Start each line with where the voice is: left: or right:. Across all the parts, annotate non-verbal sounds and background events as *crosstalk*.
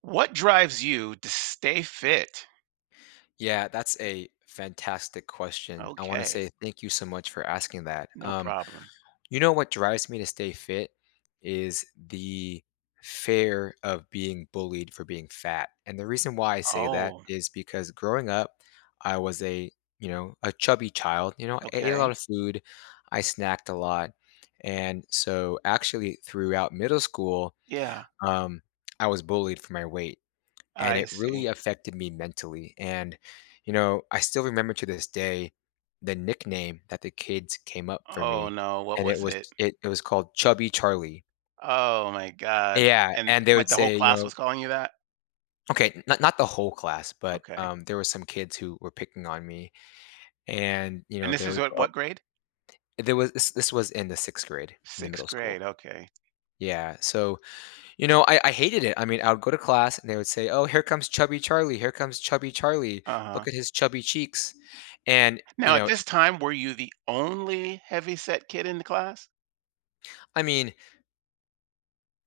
right: What drives you to stay fit?
left: Yeah, that's a fantastic question. I want to
right: Okay,
left: say thank you so much for asking that.
right: no problem.
left: You know, what drives me to stay fit is the fear of being bullied for being fat. And the reason why I say that
right: Oh,
left: is because growing up, I was a, you know, a chubby child. You know, I ate a lot
right: okay.
left: of food, I snacked a lot. And so actually throughout middle school,
right: Yeah,
left: um, I was bullied for my weight and
right: I
left: it really
right: see.
left: affected me mentally. And, you know, I still remember to this day the nickname that the kids came up for
right: Oh
left: me,
right: no, what
left: and it
right: was
left: was
right: it?
left: it it was called Chubby Charlie.
right: Oh my God.
left: Yeah,
right: And
left: and they
right: what
left: would
right: the whole
left: say, you
right: class
left: know,
right: was calling you that?
left: okay, not the whole class, but,
right: Okay.
left: there were some kids who were picking on me, and, you
right: And
left: know,
right: this
left: they
right: is
left: would
right: what
left: go
right: what grade?
left: there was this was in the 6th grade in the
right: Sixth
left: middle
right: grade.
left: school.
right: Okay.
left: Yeah, so you know, I hated it. I mean, I would go to class and they would say, "Oh, here comes chubby Charlie. Here comes chubby Charlie.
right: Uh-huh.
left: Look at his chubby cheeks." And, you
right: Now at
left: know,
right: this time, were you the only heavy set kid in the class?
left: I mean,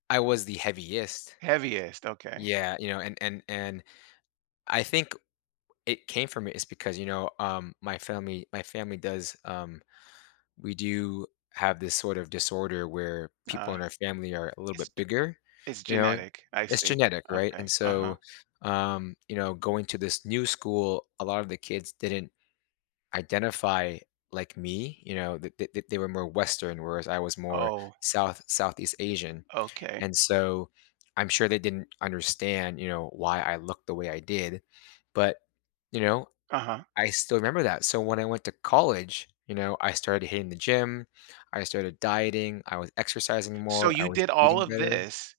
left: I was the heaviest.
right: Heaviest. Okay.
left: Yeah, you know, and I think it came from it is because, you know, my family does, we do have this sort of disorder where people
right: Uh,
left: in our family are a little
right: it's
left: bit bigger,
right: it's
left: you know?
right: genetic. I
left: It's
right: see.
left: genetic, right?
right: Okay.
left: And
right: Uh-huh.
left: so, you know, going to this new school, a lot of the kids didn't identify like me, you know, they were more Western, whereas I was more
right: Oh,
left: Southeast Asian,
right: okay.
left: and so I'm sure they didn't understand, you know, why I looked the way I did, but you know,
right: Uh-huh.
left: I still remember that. So when I went to college, you know, I started hitting the gym, I started dieting, I was exercising
right: So
left: more, I
right: you
left: was
right: did all
left: eating
right: of
left: better.
right: this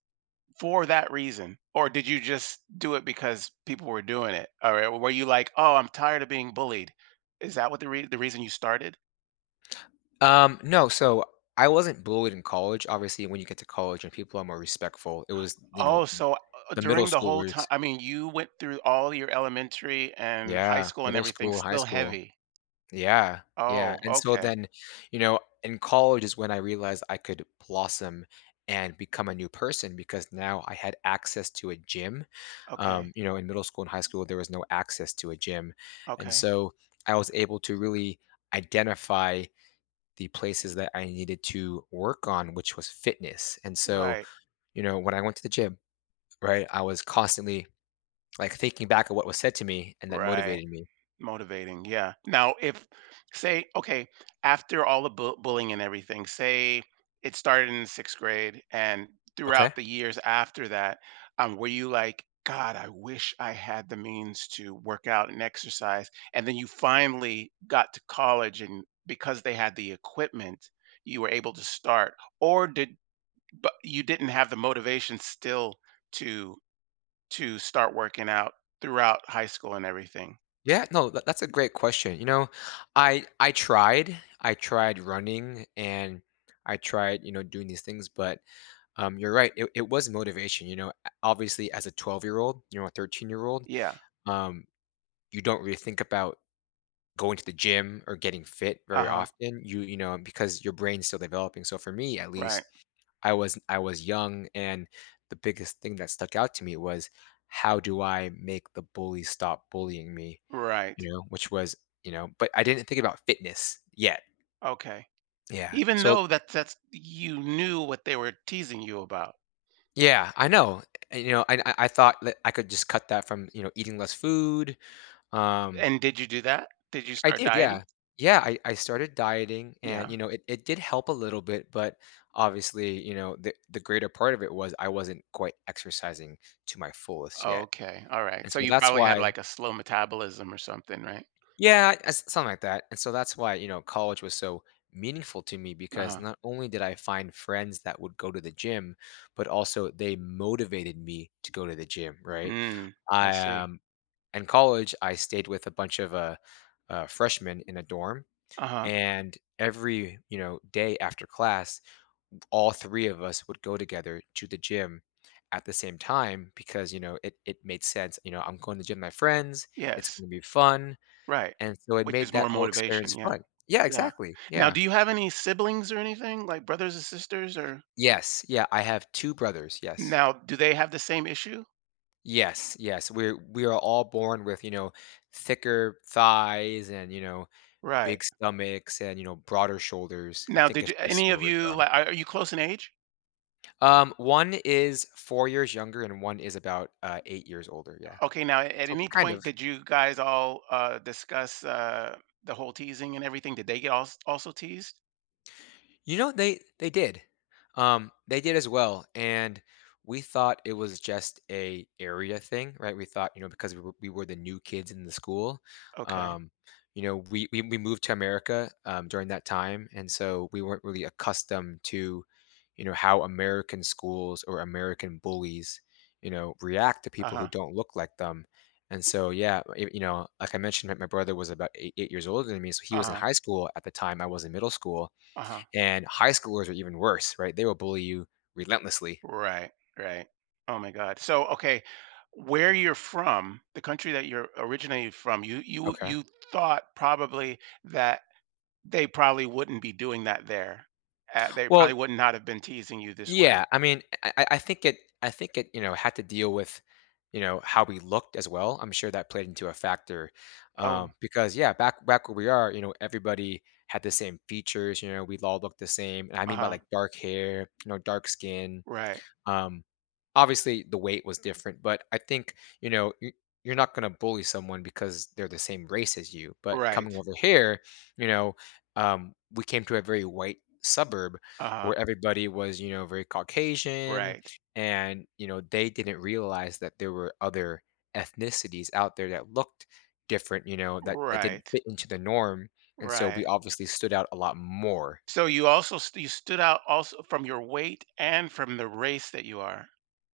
right: for that reason, or did you just do it because people were doing it? All right, were you like, "Oh, I'm tired of being bullied." Is that what the rea the reason you started?
left: No, so I wasn't bullied in college. Obviously, when you get to college and people are more respectful, it was, you know,
right: Oh, so,
left: the middle
right: during the whole
left: schoolers.
right: time, I mean, you went through all your elementary and high
left: Yeah,
right: school and
left: middle
right: everything
left: school, high
right: still
left: school.
right: heavy.
left: Yeah, yeah,
right: Oh,
left: and so
right: okay,
left: then, you know, in college is when I realized I could blossom and become a new person because now I had access to a gym.
right: okay,
left: You know, in middle school and high school, there was no access to a gym. And
right: okay.
left: so I was able to really identify the places that I needed to work on, which was fitness. And so,
right: Right,
left: you know, when I went to the gym, right, I was constantly like thinking back at what was said to me and that
right: right.
left: motivated me.
right: Motivating, yeah. Now, if say, okay, after all the bullying and everything, say it started in sixth grade, and throughout
left: Okay.
right: the years after that, were you like, God, I wish I had the means to work out and exercise, and then you finally got to college, and because they had the equipment, you were able to start, or did but you didn't have the motivation still to start working out throughout high school and everything?
left: Yeah, no, that's a great question. You know, I tried, I tried running and I tried, you know, doing these things, but you're right. It was motivation. You know, obviously, as a 12-year-old year old, you know, a 13-year-old year old,
right: Yeah.
left: um, you don't really think about going to the gym or getting fit
right: Uh
left: very
right: huh.
left: often. You know, because your brain's still developing. So for me, at
right: Right.
left: least, I was young, and the biggest thing that stuck out to me was how do I make the bully stop bullying me?
right: Right.
left: You know, which was, you know, but I didn't think about fitness yet.
right: Okay.
left: Yeah.
right: Even
left: So
right: though that's you knew what they were teasing you about.
left: yeah, I know. And, you know, and I thought that I could just cut that from, you know, eating less food. Um,
right: And did you do that? Did you
left: I
right: start
left: did,
right: dieting?
left: yeah. Yeah, I started dieting and,
right: Yeah.
left: you know, it did help a little bit, but obviously, you know, the greater part of it was I wasn't quite exercising to my fullest yet.
right: Okay. All right.
left: And
right: So
left: so
right: you
left: that's
right: probably had
left: why
right: like a slow metabolism or something, right?
left: yeah, something like that. And so that's why, you know, college was so meaningful to me because
right: Uh-huh.
left: not only did I find friends that would go to the gym, but also they motivated me to go to the gym, right?
right: Mm, I
left: I
right: see.
left: In college I stayed with a bunch of freshmen in a dorm
right: Uh-huh.
left: and every, you know, day after class, all three of us would go together to the gym at the same time because, you know, it made sense, you know, I'm going to the gym with my friends, it's
right: Yes.
left: going to be fun
right: Right.
left: and so it
right: Which is
left: made
right: more
left: that whole
right: motivation.
left: experience
right: Yeah.
left: fun. Yeah,
right: Yeah.
left: exactly,
right: Now,
left: yeah.
right: do you have any siblings or anything, like brothers and sisters or
left: Yes, yeah, I have 2 brothers, yes.
right: now do they have the same issue?
left: Yes, yes, we are all born with, you know, thicker thighs and, you know,
right: Right.
left: big stomachs and, you know, broader shoulders. I
right: Now,
left: think
right: did
left: it's
right: you,
left: just
right: any
left: where
right: of
left: we're
right: you
left: from.
right: like are you close in age?
left: One is 4 years younger and one is about, 8 years older, yeah.
right: Okay, now at
left: So
right: any
left: kind
right: point
left: of.
right: did you guys all, discuss, the whole teasing and everything? Did they get also teased?
left: You know, they did. They did as well, and we thought it was just a area thing, right? We thought, you know, because we were the new kids in the school,
right: Okay.
left: um, you know, we moved to America during that time, and so we weren't really accustomed to, you know, how American schools or American bullies, you know, react to people who
right: Uh-huh,
left: don't look like them. And so, yeah, you know, like I mentioned, my brother was about 8 years older than me, so he was in
right: uh-huh,
left: high school at the time. I was in middle school,
right: uh-huh.
left: and high schoolers are even worse, right? They will bully you relentlessly.
right: Right, right. Oh my god. So, okay, where you're from, the country that you're originally from, you you
left: Okay.
right: you thought probably that they probably wouldn't be doing that there. They
left: Well,
right: probably would not have been teasing you this way.
left: yeah, I mean, I think it I think it, you know, had to deal with, you know, how we looked as well. I'm sure that played into a factor,
right: Oh,
left: because yeah, back where we are, you know, everybody had the same features. You know, we all looked the same. And I mean by
right: uh-huh.
left: like dark hair, you know, dark skin.
right: Right,
left: Um, Obviously, the weight was different, but I think, you know, you're not going to bully someone because they're the same race as you. But
right: right.
left: coming over here, you know, we came to a very white suburb
right: Uh-huh.
left: where everybody was, you know, very Caucasian.
right: Right,
left: And, you know, they didn't realize that there were other ethnicities out there that looked different, you know, that didn't
right: right,
left: fit into the norm. And so we
right: right.
left: obviously stood out a lot more.
right: So you also st you stood out also from your weight and from the race that you are.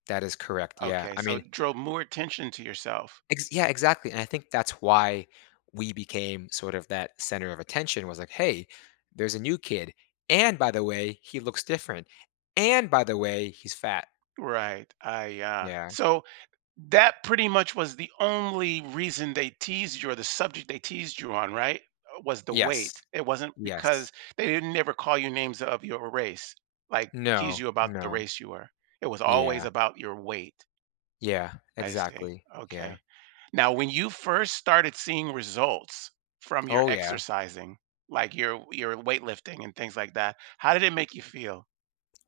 left: That is correct. Yeah.
right: Okay,
left: I
right: so
left: mean,
right: it drove more attention to yourself.
left: Ex yeah, exactly, and I think that's why we became sort of that center of attention was like, "Hey, there's a new kid, and by the way, he looks different, and by the way, he's fat."
right: Right,
left: Yeah.
right: so that pretty much was the only reason they teased you or the subject they teased you on, right? Was the
left: Yes.
right: weight. It wasn't
left: Yes.
right: because they didn't never call you names of your race, like, tease
left: No,
right: you about the
left: no.
right: race you were. It was always
left: Yeah.
right: about your weight.
left: Yeah,
right: I see,
left: exactly. Yeah.
right: okay. Now, when you first started seeing results from your
left: Oh, yeah.
right: exercising, like your weightlifting and things like that, how did it make you feel?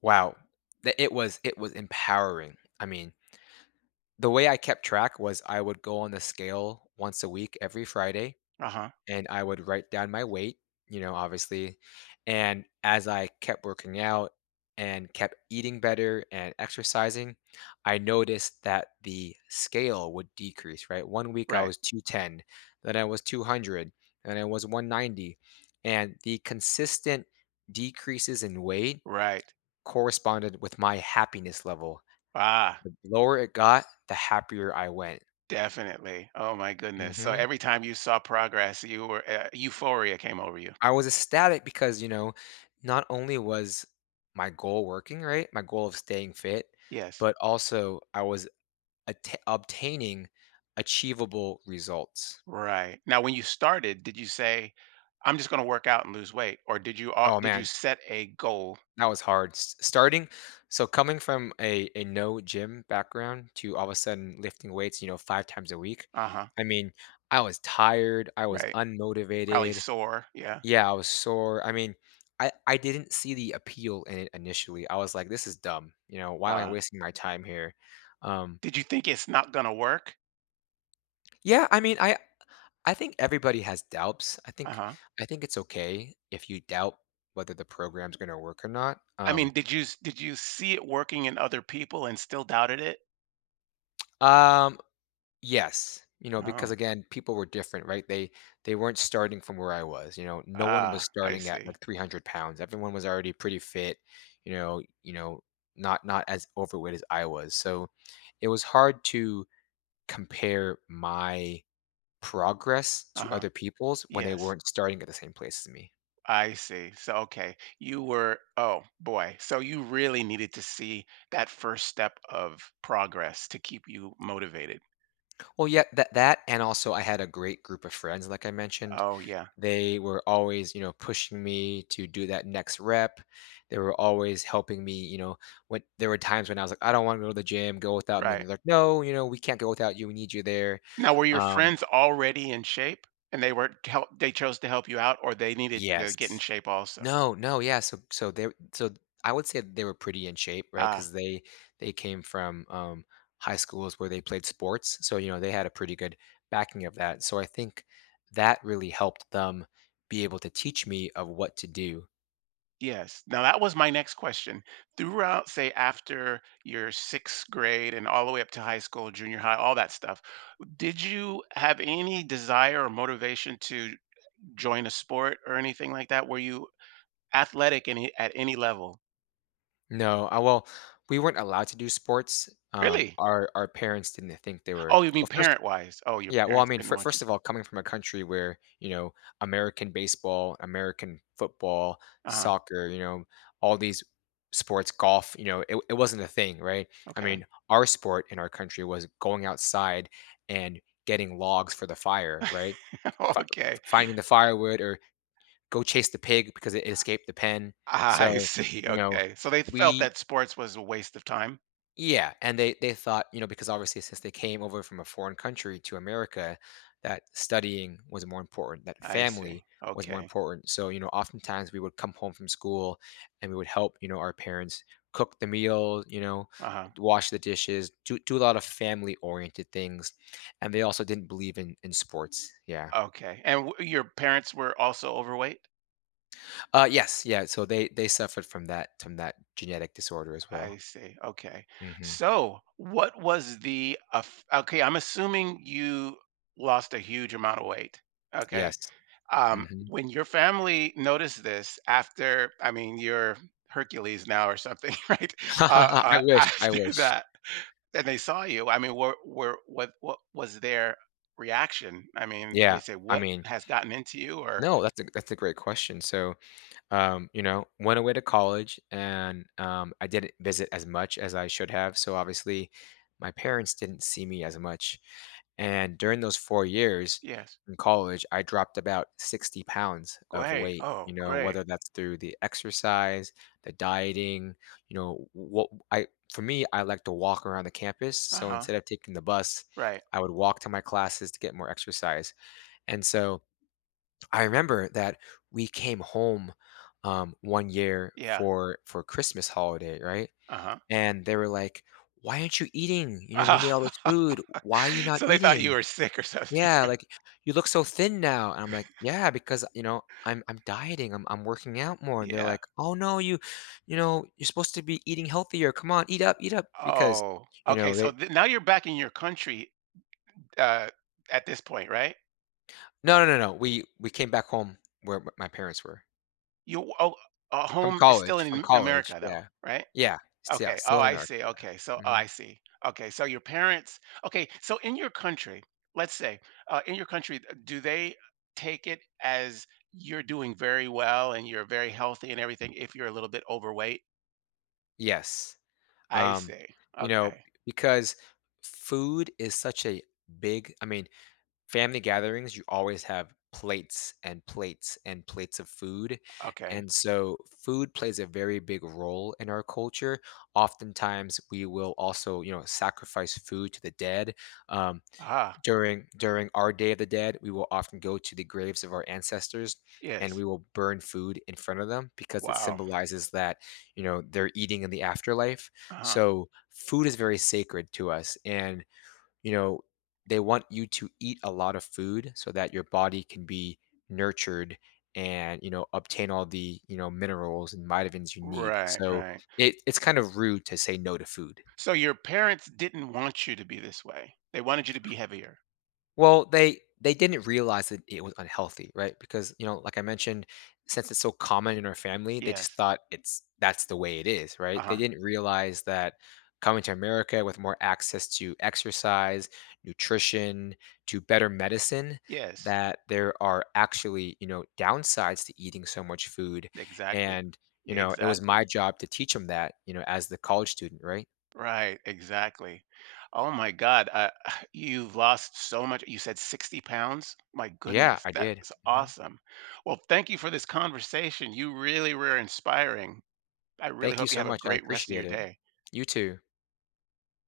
left: Wow. Th It was empowering. I mean, the way I kept track was I would go on the scale once a week every Friday
right: Uh-huh.
left: and I would write down my weight, you know, obviously. And as I kept working out and kept eating better and exercising, I noticed that the scale would decrease, right? One week I
right: Right.
left: was 210, then I was 200, then I was 190. And the consistent decreases in weight
right: Right.
left: corresponded with my happiness level.
right: Ah,
left: The lower it got, the happier I went.
right: definitely. Oh my goodness. So
left: Hmm.
right: every time you saw progress, you were euphoria came over you.
left: I was ecstatic because, you know, not only was my goal working, right? My goal of staying fit,
right: Yes.
left: but also I was atta obtaining achievable results.
right: Right. Now, when you started, did you say, "I'm just going to work out and lose weight," or
left: Oh,
right: did you
left: man,
right: set a goal?
left: that was hard. S Starting so coming from a no gym background to all of a sudden lifting weights, you know, 5 times a week,
right: Uh-huh.
left: I mean, I was tired, I was
right: Right. Probably
left: unmotivated,
right: sore. Yeah.
left: yeah, I was sore. I mean, I didn't see the appeal in it initially. I was like, "This is dumb. You know, why am I
right: Uh,
left: wasting my time here?" Um,
right: did you think it's not going to work?
left: yeah, I mean, I think everybody has doubts.
right: Uh-huh.
left: I think it's okay if you doubt whether the program's gonna work or not.
right: I mean, did you see it working in other people and still doubted it?
left: Um, Yes, you know, because
right: Oh,
left: again, people were different, right? They weren't starting from where I was, you know. No one
right: ah,
left: was
right: I
left: starting at
right: see.
left: like 300 pounds. Everyone was already pretty fit, you know, not as overweight as I was. So it was hard to compare my progress to
right: Uh-huh.
left: other people's when they
right: Yes,
left: weren't starting at the same place as me.
right: I see. So, okay, you were oh, boy. So you really needed to see that first step of progress to keep you motivated.
left: Well, yeah, that and also I had a great group of friends, like I mentioned.
right: Oh, yeah,
left: They were always pushing me to do that next rep. They were always helping me. When there were times when I was like, "I don't want to go to the gym. Go without me." And
right: right.
left: they're like, "No, we can't go without you. We need you there."
right: Now, were your
left: um
right: friends already in shape and they were to help they chose to help you out or they needed to get in
left: yes.
right: shape also?
left: No. Yeah, so they— so I would say they were pretty in shape, right?
right: Ah.
left: Because they— they came from high schools where they played sports, so you know they had a pretty good backing of that. So I think that really helped them be able to teach me of what to do.
right: Yes. Now that was my next question. Throughout, say, after your sixth grade and all the way up to high school, junior high, all that stuff, did you have any desire or motivation to join a sport or anything like that? Were you athletic any at any level?
left: No, well, we weren't allowed to do sports.
right: Really?
left: Our parents didn't think they were—
right: Oh, you mean
left: well, first,
right: parent-wise? Oh, your
left: yeah, well, I
right: parents
left: mean,
right: didn't want you
left: first of all, coming from a country where, you know, American baseball, American football,
right: to. Uh-huh.
left: soccer, you know, all these sports, golf, you know, it wasn't a thing, right? I
right: Okay.
left: mean, our sport in our country was going outside and getting logs for the fire, right? Fi
right: *laughs* Okay.
left: Finding the firewood, or go chase the pig because it escaped the pen.
right: I
left: So,
right: see.
left: you know,
right: Okay. So they felt
left: we—
right: that sports was a waste of time?
left: yeah, and they thought, you know, because obviously since they came over from a foreign country to America, that studying was more important, that
right: I see.
left: family was more
right: Okay.
left: important. So, you know, oftentimes we would come home from school and we would help, you know, our parents cook the meal, you know,
right: Uh-huh.
left: wash the dishes, do a lot of family oriented things. And they also didn't believe in sports. Yeah.
right: Okay. And w your parents were also overweight?
left: Yes, yeah, so they suffered from that— from that genetic disorder as
right: I
left: well.
right: see. Okay.
left: Mhm.
right: So, what was the okay? I'm assuming you lost a huge amount of weight. Okay.
left: Yes. Mhm.
right: When your family noticed this after, I mean, you're Hercules now or something, *laughs* right?
left: *laughs* I
right: *laughs*
left: wish, I
right: After
left: wish.
right: that, and they saw you. I mean, were what was their reaction? I mean, did they
left: Yeah,
right: say
left: I
right: what
left: mean,
right: has gotten into you? Or
left: no, that's a great question. So, you know, went away to college and, I didn't visit as much as I should have, so obviously, my parents didn't see me as much, and during those 4 years
right: yes,
left: in college, I dropped about 60 pounds of
right: great.
left: weight,
right: Oh,
left: you know,
right: great.
left: whether that's through the exercise, the dieting, you know, what I— for me, I like to walk around the campus,
right: Uh
left: so
right: huh.
left: instead of taking the bus,
right: Right.
left: I would walk to my classes to get more exercise. And so I remember that we came home, one year
right: Yeah.
left: for Christmas holiday, right?
right: Uh
left: And they were like, "Why aren't you eating? You know, we made all this
right: huh.
left: food. Why
right: *laughs*
left: are you
right: *laughs*
left: not
right: So they thought you
left: eating?
right: were sick or something.
left: Yeah,
right: *laughs*
left: like you look so thin now." And I'm like, "Yeah, because, you know, I'm dieting. I'm working out more." And they're
right: Yeah.
left: like, "Oh no, you— you know, you're supposed to be eating healthier. Come on, eat up, eat up." Because,
right: Oh,
left: you
right: okay.
left: know,
right: So
left: they—
right: now you're back in your country uh, at this point, right?
left: no, no, no, no. We came back home where m my parents were.
right: You Oh, home is still in
left: From college,
right: America though,
left: yeah.
right: right?
left: Yeah, s yeah,
right: Okay. Oh,
left: still in
right: I
left: America,
right: see. Okay. So
left: yeah.
right: oh,
left: Mhm.
right: I see. Okay. So your parents. Okay. So in your country, let's say in your country, do they take it as you're doing very well and you're very healthy and everything if you're a little bit overweight?
left: Yes,
right: I
left: um,
right: see.
left: you know,
right: Okay.
left: because food is such a big— I mean, family gatherings, you always have plates and plates and plates of food,
right: Okay.
left: and so food plays a very big role in our culture. Oftentimes, we will also, you know, sacrifice food to the dead, um
right: Ah.
left: During our Day of the Dead, we will often go to the graves of our ancestors and
right: Yes.
left: we will burn food in front of them because it
right: Wow.
left: symbolizes that, you know, they're eating in the afterlife.
right: Uh huh.
left: So food is very sacred to us. And, you know, they want you to eat a lot of food so that your body can be nurtured and, you know, obtain all the, you know, minerals and vitamins you need.
right: Right,
left: So
right: right.
left: it's kind of rude to say no to food.
right: So your parents didn't want you to be this way. They wanted you to be heavier.
left: Well, they didn't realize that it was unhealthy, right? Because, you know, like I mentioned, since it's so common in our family, they just
right: Yes.
left: thought it's— that's the way it is, right? They
right: Uh-huh.
left: didn't realize that coming to America with more access to exercise, nutrition, to better medicine,
right: Yes.
left: that there are actually, you know, downsides to eating so much food.
right: Exactly.
left: And, you know, it was
right: Exactly.
left: my job to teach them that, you know, as the college student, right?
right: Right, exactly. Oh my God. *sighs* You've lost so much. You said 60 pounds? My
left: Yeah,
right: goodness,
left: I did.
right: that's
left: Mhm.
right: awesome. Well, thank you for this conversation. You really were inspiring. I really
left: Thank you
right: hope you
left: so
right: have a
left: much. I
right: great rest of your
left: appreciate it.
right: day.
left: You too.